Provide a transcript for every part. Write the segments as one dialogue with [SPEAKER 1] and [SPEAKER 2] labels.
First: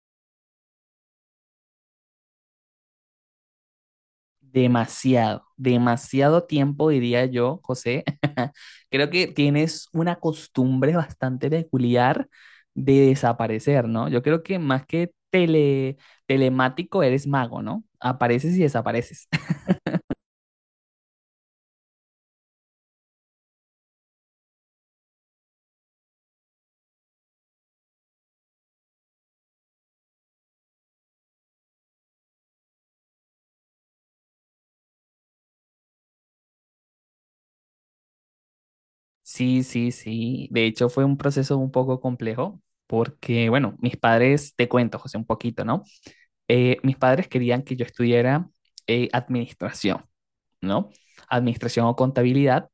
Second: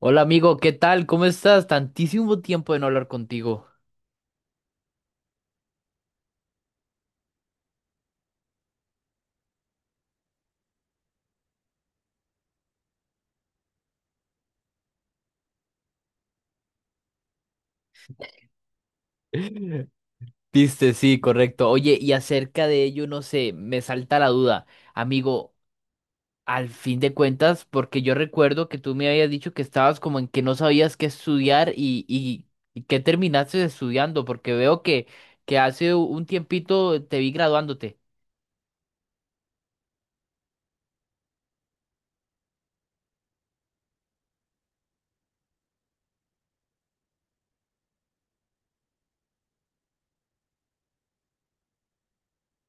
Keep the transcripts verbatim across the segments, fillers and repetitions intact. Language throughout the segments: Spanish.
[SPEAKER 1] Hola amigo, ¿qué tal? ¿Cómo estás? Tantísimo tiempo de no hablar contigo.
[SPEAKER 2] Demasiado, demasiado tiempo, diría yo, José. Creo que tienes una costumbre bastante peculiar de desaparecer, ¿no? Yo creo que más que tele, telemático eres mago, ¿no? Apareces y desapareces.
[SPEAKER 1] Viste, sí, correcto. Oye, y acerca de ello, no sé, me salta la duda. Amigo, al fin de cuentas, porque yo recuerdo que tú me habías dicho que estabas como en que no sabías qué estudiar y, y, y qué terminaste estudiando, porque veo que, que hace un tiempito te vi graduándote.
[SPEAKER 2] Sí, sí, sí. De hecho, fue un proceso un poco complejo porque, bueno, mis padres, te cuento, José, un poquito, ¿no? Eh, mis padres querían que yo estudiara eh, administración, ¿no? Administración o contabilidad.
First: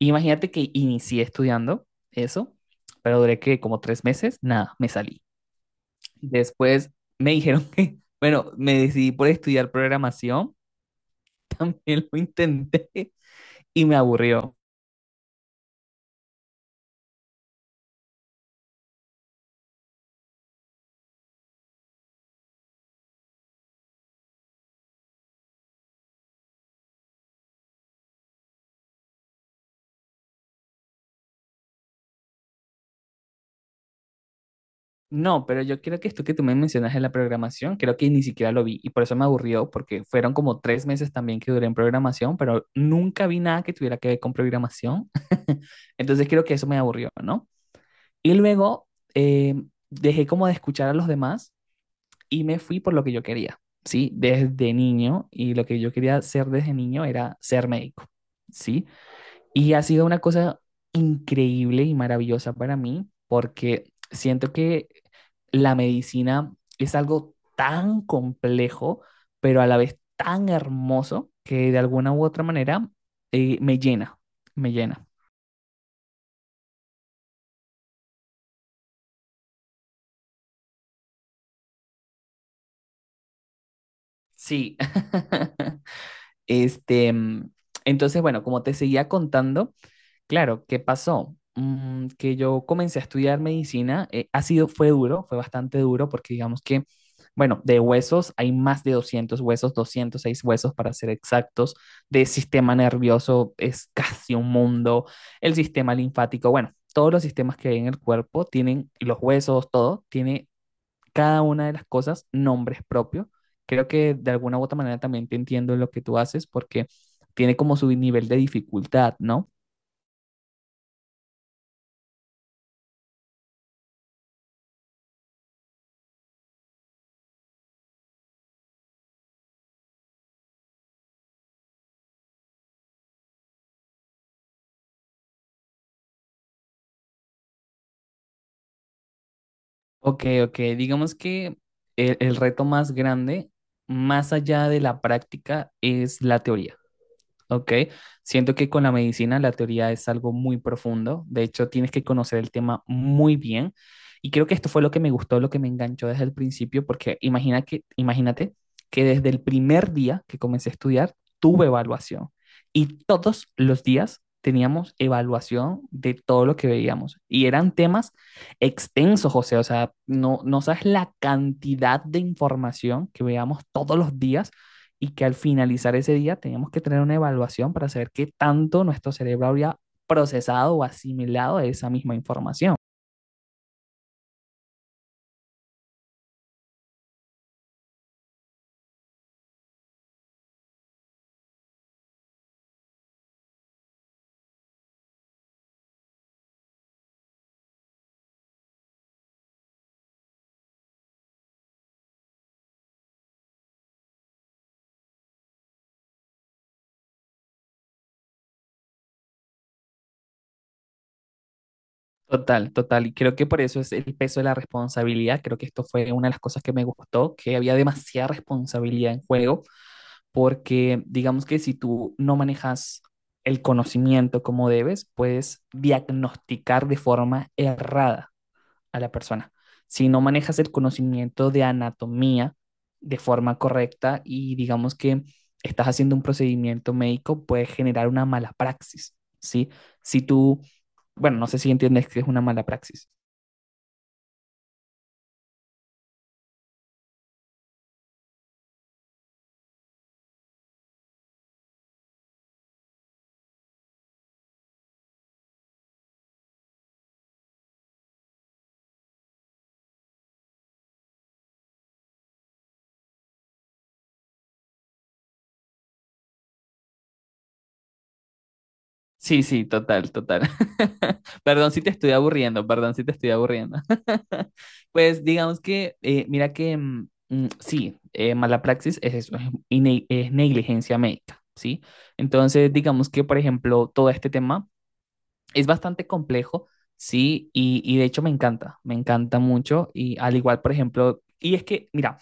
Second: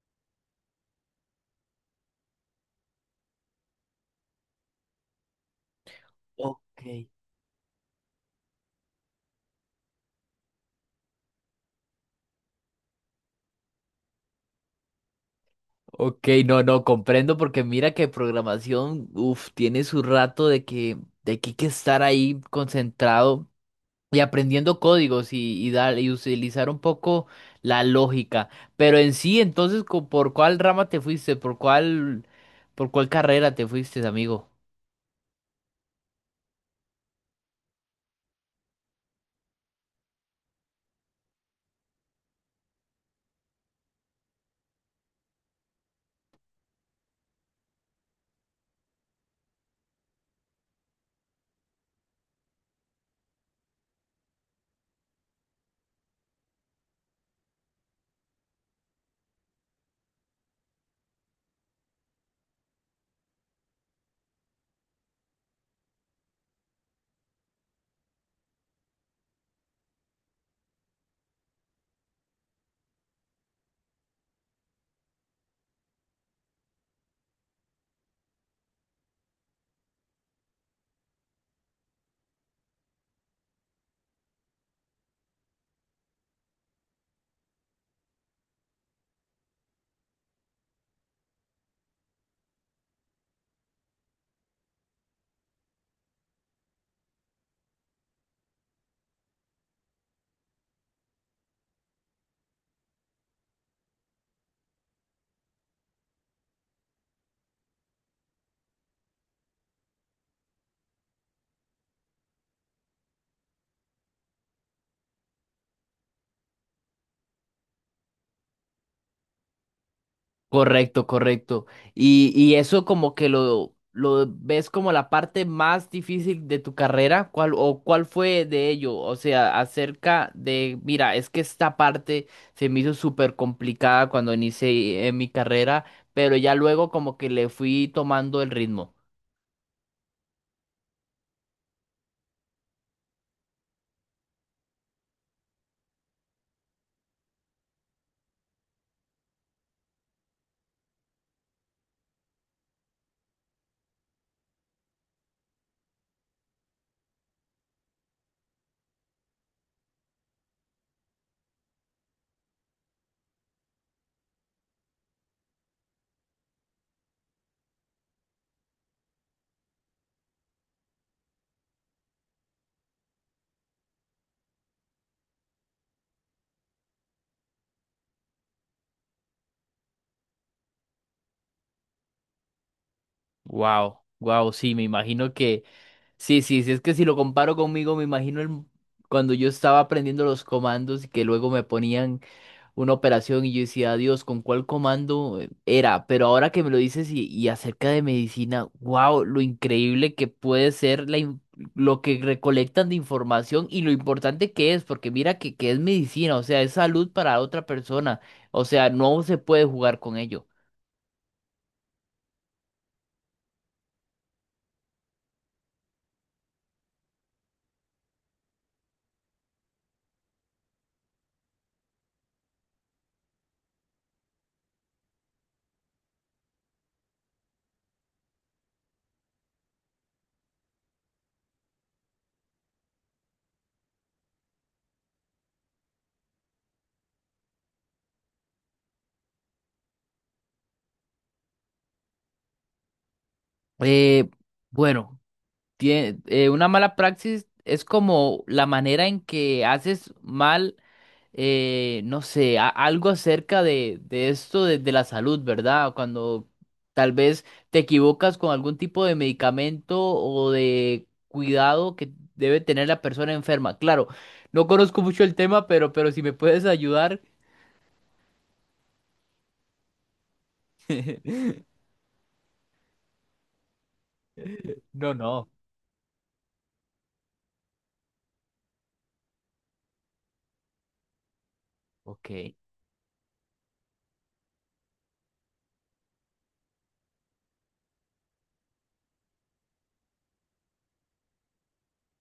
[SPEAKER 2] Imagínate que inicié estudiando eso, pero duré que como tres meses, nada, me salí.
[SPEAKER 1] Ok.
[SPEAKER 2] Después me dijeron que, bueno, me decidí por estudiar programación, también lo intenté y me aburrió.
[SPEAKER 1] Ok, no, no, comprendo porque mira que programación, uff, tiene su rato de que, de que hay que estar ahí concentrado y aprendiendo códigos y, y dar y utilizar un poco la lógica. Pero en sí, entonces, co- ¿por cuál rama te fuiste? ¿Por cuál, por cuál carrera te fuiste, amigo?
[SPEAKER 2] No, pero yo creo que esto que tú me mencionas en la programación, creo que ni siquiera lo vi y por eso me aburrió, porque fueron como tres meses también que duré en programación, pero nunca vi nada que tuviera que ver con programación. Entonces creo que eso me aburrió, ¿no? Y luego eh, dejé como de escuchar a los demás y me fui por lo que yo quería, ¿sí? Desde niño, y lo que yo quería ser desde niño era ser médico, ¿sí? Y ha sido una cosa increíble y maravillosa para mí, porque siento que la medicina es algo tan complejo, pero a la vez tan hermoso, que de alguna u otra manera eh, me llena, me llena. Sí. Este, mm, entonces, bueno, como te seguía contando. Claro, ¿qué pasó? Mm, que yo comencé a estudiar medicina, eh, ha sido, fue duro, fue bastante duro porque digamos que, bueno, de huesos hay más de doscientos huesos, doscientos seis huesos para ser exactos, de sistema nervioso es casi un mundo, el sistema linfático, bueno, todos los sistemas que hay en el cuerpo tienen, y los huesos, todo, tiene cada una de las cosas nombres propios. Creo que de alguna u otra manera también te entiendo en lo que tú haces porque tiene como su nivel de dificultad, ¿no?
[SPEAKER 1] Correcto, correcto. Y, y eso como que lo, lo ves como la parte más difícil de tu carrera, ¿cuál, o cuál fue de ello? O sea, acerca de, mira, es que esta parte se me hizo súper complicada cuando inicié eh, mi carrera, pero ya luego como que le fui tomando el ritmo.
[SPEAKER 2] Ok, ok. Digamos que el, el reto más grande, más allá de la práctica, es la teoría. Ok, siento que con la medicina la teoría es algo muy profundo, de hecho tienes que conocer el tema muy bien y creo que esto fue lo que me gustó, lo que me enganchó desde el principio, porque imagina que, imagínate que desde el primer día que comencé a estudiar tuve evaluación y todos los días teníamos evaluación de todo lo que veíamos y eran temas extensos, José, o sea, no, no sabes la cantidad de información que veíamos todos los días y que al finalizar ese día teníamos que tener una evaluación para saber qué tanto nuestro cerebro habría procesado o asimilado esa misma información.
[SPEAKER 1] Wow, wow, sí, me imagino que, sí, sí, sí, es que si lo comparo conmigo, me imagino el- cuando yo estaba aprendiendo los comandos y que luego me ponían una operación y yo decía, Dios, ¿con cuál comando eh, era? Pero ahora que me lo dices y, y acerca de medicina, wow, lo increíble que puede ser la, in- lo que recolectan de información y lo importante que es, porque mira que, que es medicina, o sea, es salud para otra persona, o sea, no se puede jugar con ello.
[SPEAKER 2] Total, total. Y creo que por eso es el peso de la responsabilidad. Creo que esto fue una de las cosas que me gustó, que había demasiada responsabilidad en juego, porque digamos que si tú no manejas el conocimiento como debes, puedes diagnosticar de forma errada a la persona. Si no manejas el conocimiento de anatomía de forma correcta y digamos que estás haciendo un procedimiento médico, puede generar una mala praxis, ¿sí? Si tú, bueno, no sé si entiendes que es una mala praxis.
[SPEAKER 1] Eh, bueno. Tie- eh, una mala praxis es como la manera en que haces mal, eh, no sé, a- algo acerca de, de esto de, de la salud, ¿verdad? Cuando tal vez te equivocas con algún tipo de medicamento o de cuidado que debe tener la persona enferma. Claro, no conozco mucho el tema, pero, pero si me puedes ayudar.
[SPEAKER 2] Sí, sí, total, total. Perdón si te estoy aburriendo, perdón si te estoy aburriendo.
[SPEAKER 1] No,
[SPEAKER 2] Pues
[SPEAKER 1] no.
[SPEAKER 2] digamos que, eh, mira que, mm, mm, sí, eh, mala praxis es eso, es, ine- es negligencia médica, ¿sí?
[SPEAKER 1] Ok,
[SPEAKER 2] Entonces, digamos que, por ejemplo, todo este tema es bastante complejo, ¿sí? Y, y de hecho me encanta, me encanta mucho. Y al igual, por ejemplo, y es que, mira,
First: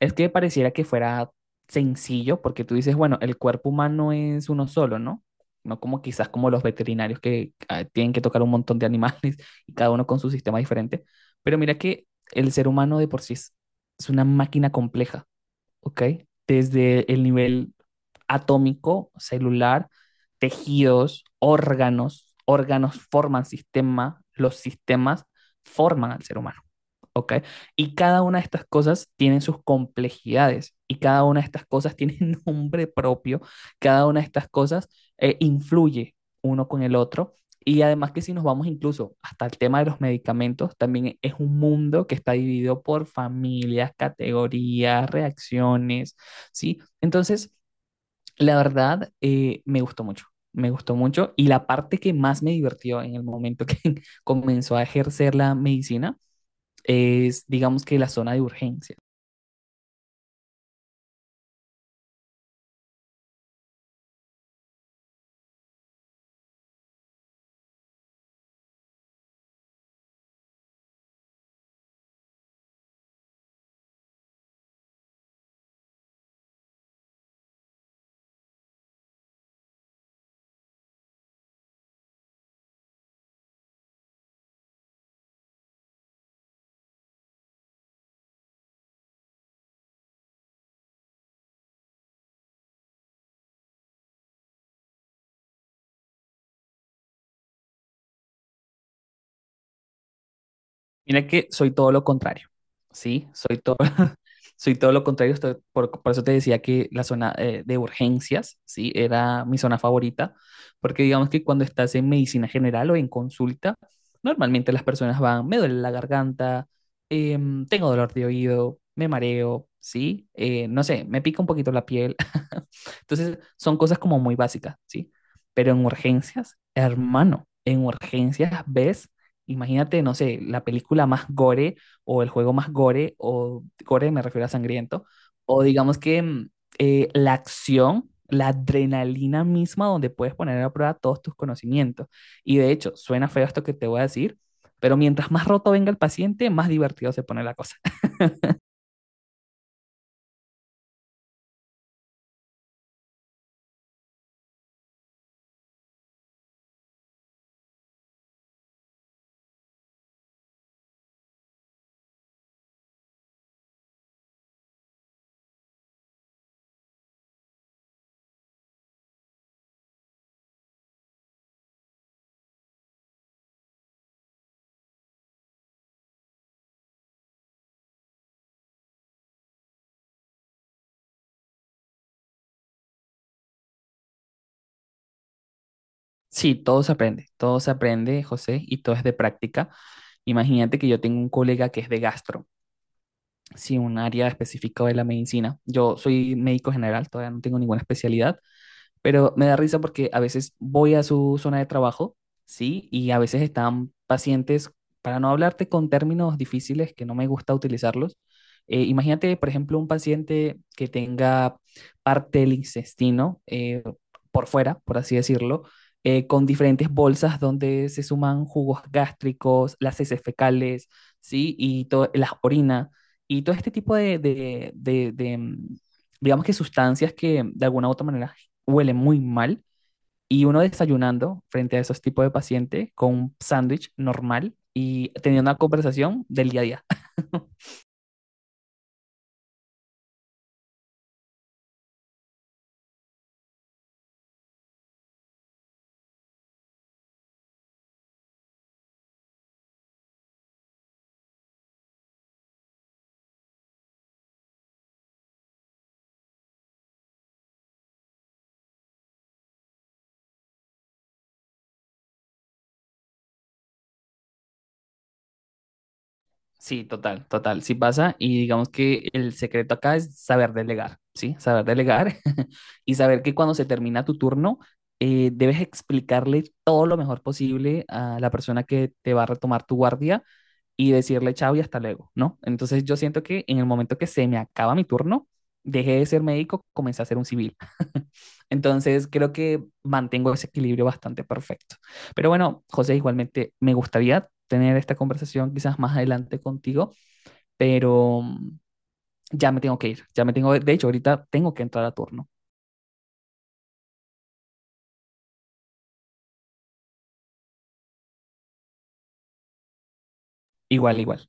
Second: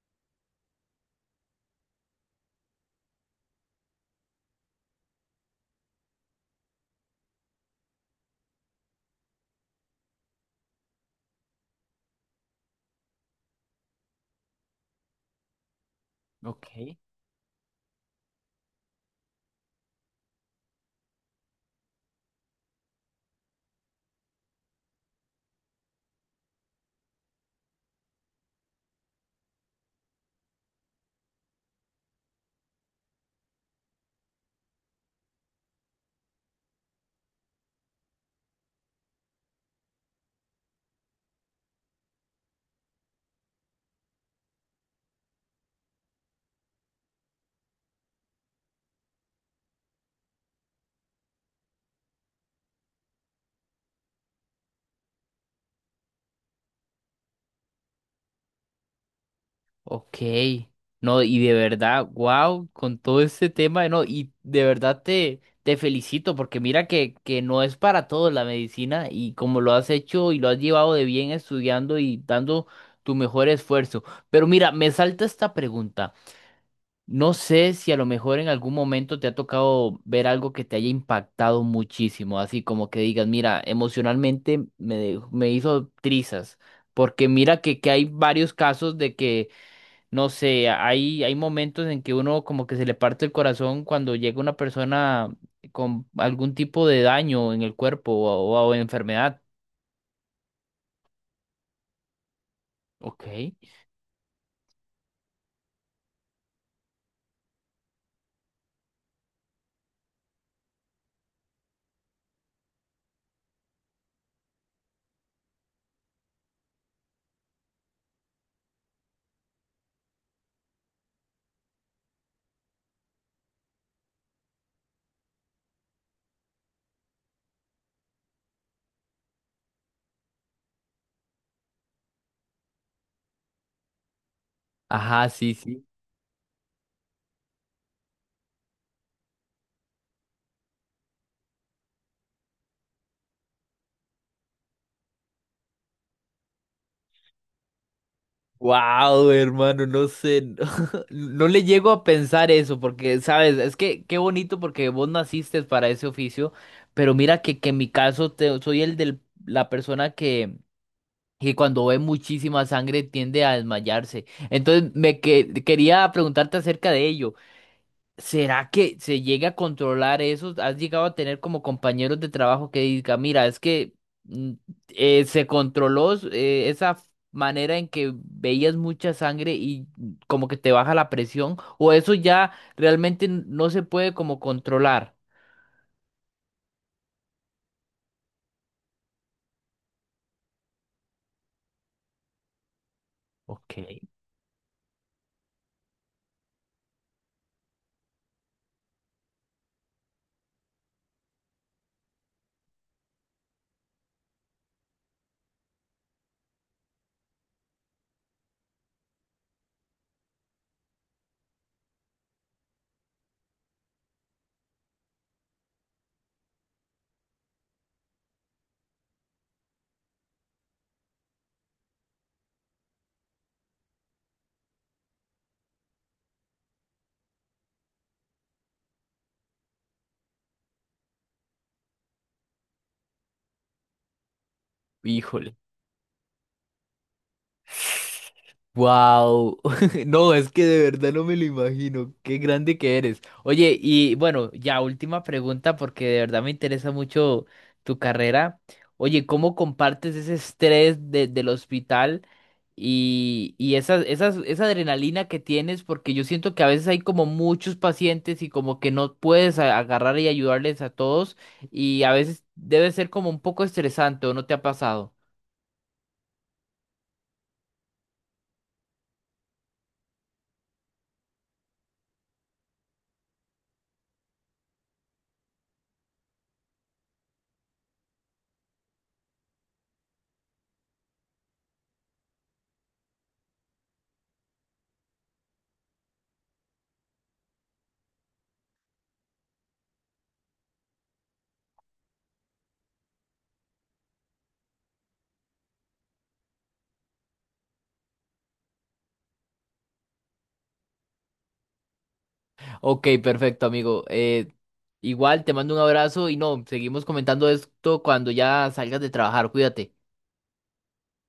[SPEAKER 2] es que pareciera que fuera sencillo, porque tú dices, bueno, el cuerpo humano es uno solo, ¿no? No como quizás como los veterinarios que ah, tienen que tocar un montón de animales y cada uno con su sistema diferente. Pero mira que el ser humano de por sí es, es una máquina compleja. ¿Ok?
[SPEAKER 1] ok.
[SPEAKER 2] Desde el nivel atómico, celular, tejidos, órganos, órganos forman sistema, los sistemas forman al ser humano, ¿ok? Y cada una de estas cosas tienen sus complejidades y cada una de estas cosas tiene nombre propio, cada una de estas cosas eh, influye uno con el otro y además que si nos vamos incluso hasta el tema de los medicamentos, también es un mundo que está dividido por familias, categorías, reacciones, ¿sí? Entonces, la verdad, eh, me gustó mucho, me gustó mucho. Y la parte que más me divirtió en el momento que comenzó a ejercer la medicina es, digamos que, la zona de urgencias.
[SPEAKER 1] Ok, no, y de verdad, wow, con todo este tema, no, y de verdad te, te felicito porque mira que, que no es para todos la medicina y como lo has hecho y lo has llevado de bien estudiando y dando tu mejor esfuerzo. Pero mira, me salta esta pregunta. No sé si a lo mejor en algún momento te ha tocado ver algo que te haya impactado muchísimo, así como que digas, mira, emocionalmente me, dejó- me hizo trizas, porque mira que, que hay varios casos de que no sé, hay, hay momentos en que uno como que se le parte el corazón cuando llega una persona con algún tipo de daño en el cuerpo o, o o enfermedad.
[SPEAKER 2] Mira que soy todo lo contrario,
[SPEAKER 1] Ok.
[SPEAKER 2] ¿sí? Soy todo, soy todo lo contrario, estoy- por, por eso te decía que la zona eh, de urgencias, ¿sí? Era mi zona favorita, porque digamos que cuando estás en medicina general o en consulta, normalmente las personas van, me duele la garganta, em, tengo dolor de oído, me mareo, ¿sí? Eh, no sé, me pica un poquito la piel. Entonces, son cosas como muy básicas, ¿sí? Pero en urgencias, hermano, en urgencias ves. Imagínate, no sé, la película más gore o el juego más gore, o gore me refiero a sangriento,
[SPEAKER 1] Ajá, sí,
[SPEAKER 2] o
[SPEAKER 1] sí.
[SPEAKER 2] digamos que mm, eh, la acción, la adrenalina misma donde puedes poner a prueba todos tus conocimientos. Y de hecho, suena feo esto que te voy a decir, pero mientras más roto venga el paciente, más divertido se pone la cosa.
[SPEAKER 1] Wow, hermano, no sé, no, no le llego a pensar eso porque, sabes, es que qué bonito porque vos naciste para ese oficio, pero mira que, que en mi caso te- soy el de la persona que, que cuando ve muchísima sangre tiende a desmayarse. Entonces, me que- quería preguntarte acerca de ello. ¿Será que se llega a controlar eso? ¿Has llegado a tener como compañeros de trabajo que diga, mira, es que mm, eh, se controló eh, esa f- manera en que veías mucha sangre y mm, como que te baja la presión? ¿O eso ya realmente n- no se puede como controlar?
[SPEAKER 2] Sí, todo se aprende, todo se aprende, José, y todo es de práctica. Imagínate que yo tengo un colega que es de gastro,
[SPEAKER 1] Ok,
[SPEAKER 2] sí, un área específica de la medicina. Yo soy médico general, todavía no tengo ninguna especialidad. Pero me da risa porque a veces voy a su zona de trabajo, ¿sí? Y a veces están pacientes, para no hablarte con términos difíciles que no me gusta utilizarlos. Eh, imagínate, por ejemplo, un paciente que tenga parte del intestino eh, por fuera, por así decirlo, eh, con diferentes bolsas donde se suman jugos gástricos, las heces fecales, ¿sí? Y to- las orina, y todo este tipo de, de, de- de, mm, digamos que sustancias que de alguna u otra manera huele muy mal y uno desayunando frente a esos tipos de pacientes con un sándwich normal y teniendo
[SPEAKER 1] híjole.
[SPEAKER 2] una conversación del día a día.
[SPEAKER 1] Wow, no, es que de verdad no me lo imagino, qué grande que eres. Oye, y bueno, ya última pregunta porque de verdad me interesa mucho tu carrera. Oye, ¿cómo compartes ese estrés de- del hospital y, y esas, esas, esa adrenalina que tienes? Porque yo siento que a veces hay como muchos pacientes y como que no puedes a- agarrar y ayudarles a todos y a veces debe ser como un poco estresante, ¿o no te ha pasado?
[SPEAKER 2] Sí, total, total, sí pasa. Y digamos que el secreto acá es saber delegar, ¿sí? Saber delegar. Y saber que cuando se termina tu turno, eh, debes explicarle todo lo mejor posible a la persona que te va a retomar tu guardia y decirle chao y hasta luego, ¿no? Entonces yo siento que en el momento que se me acaba mi turno, dejé de ser médico, comencé a ser un civil. Entonces creo que mantengo ese equilibrio bastante perfecto. Pero bueno, José, igualmente me gustaría tener esta conversación quizás más adelante contigo, pero mm, ya me tengo que ir, ya me tengo, de hecho, ahorita tengo que entrar a turno.
[SPEAKER 1] Ok, perfecto, amigo. Eh, igual te mando un abrazo y no, seguimos comentando esto cuando ya salgas de trabajar. Cuídate.
[SPEAKER 2] Igual, igual.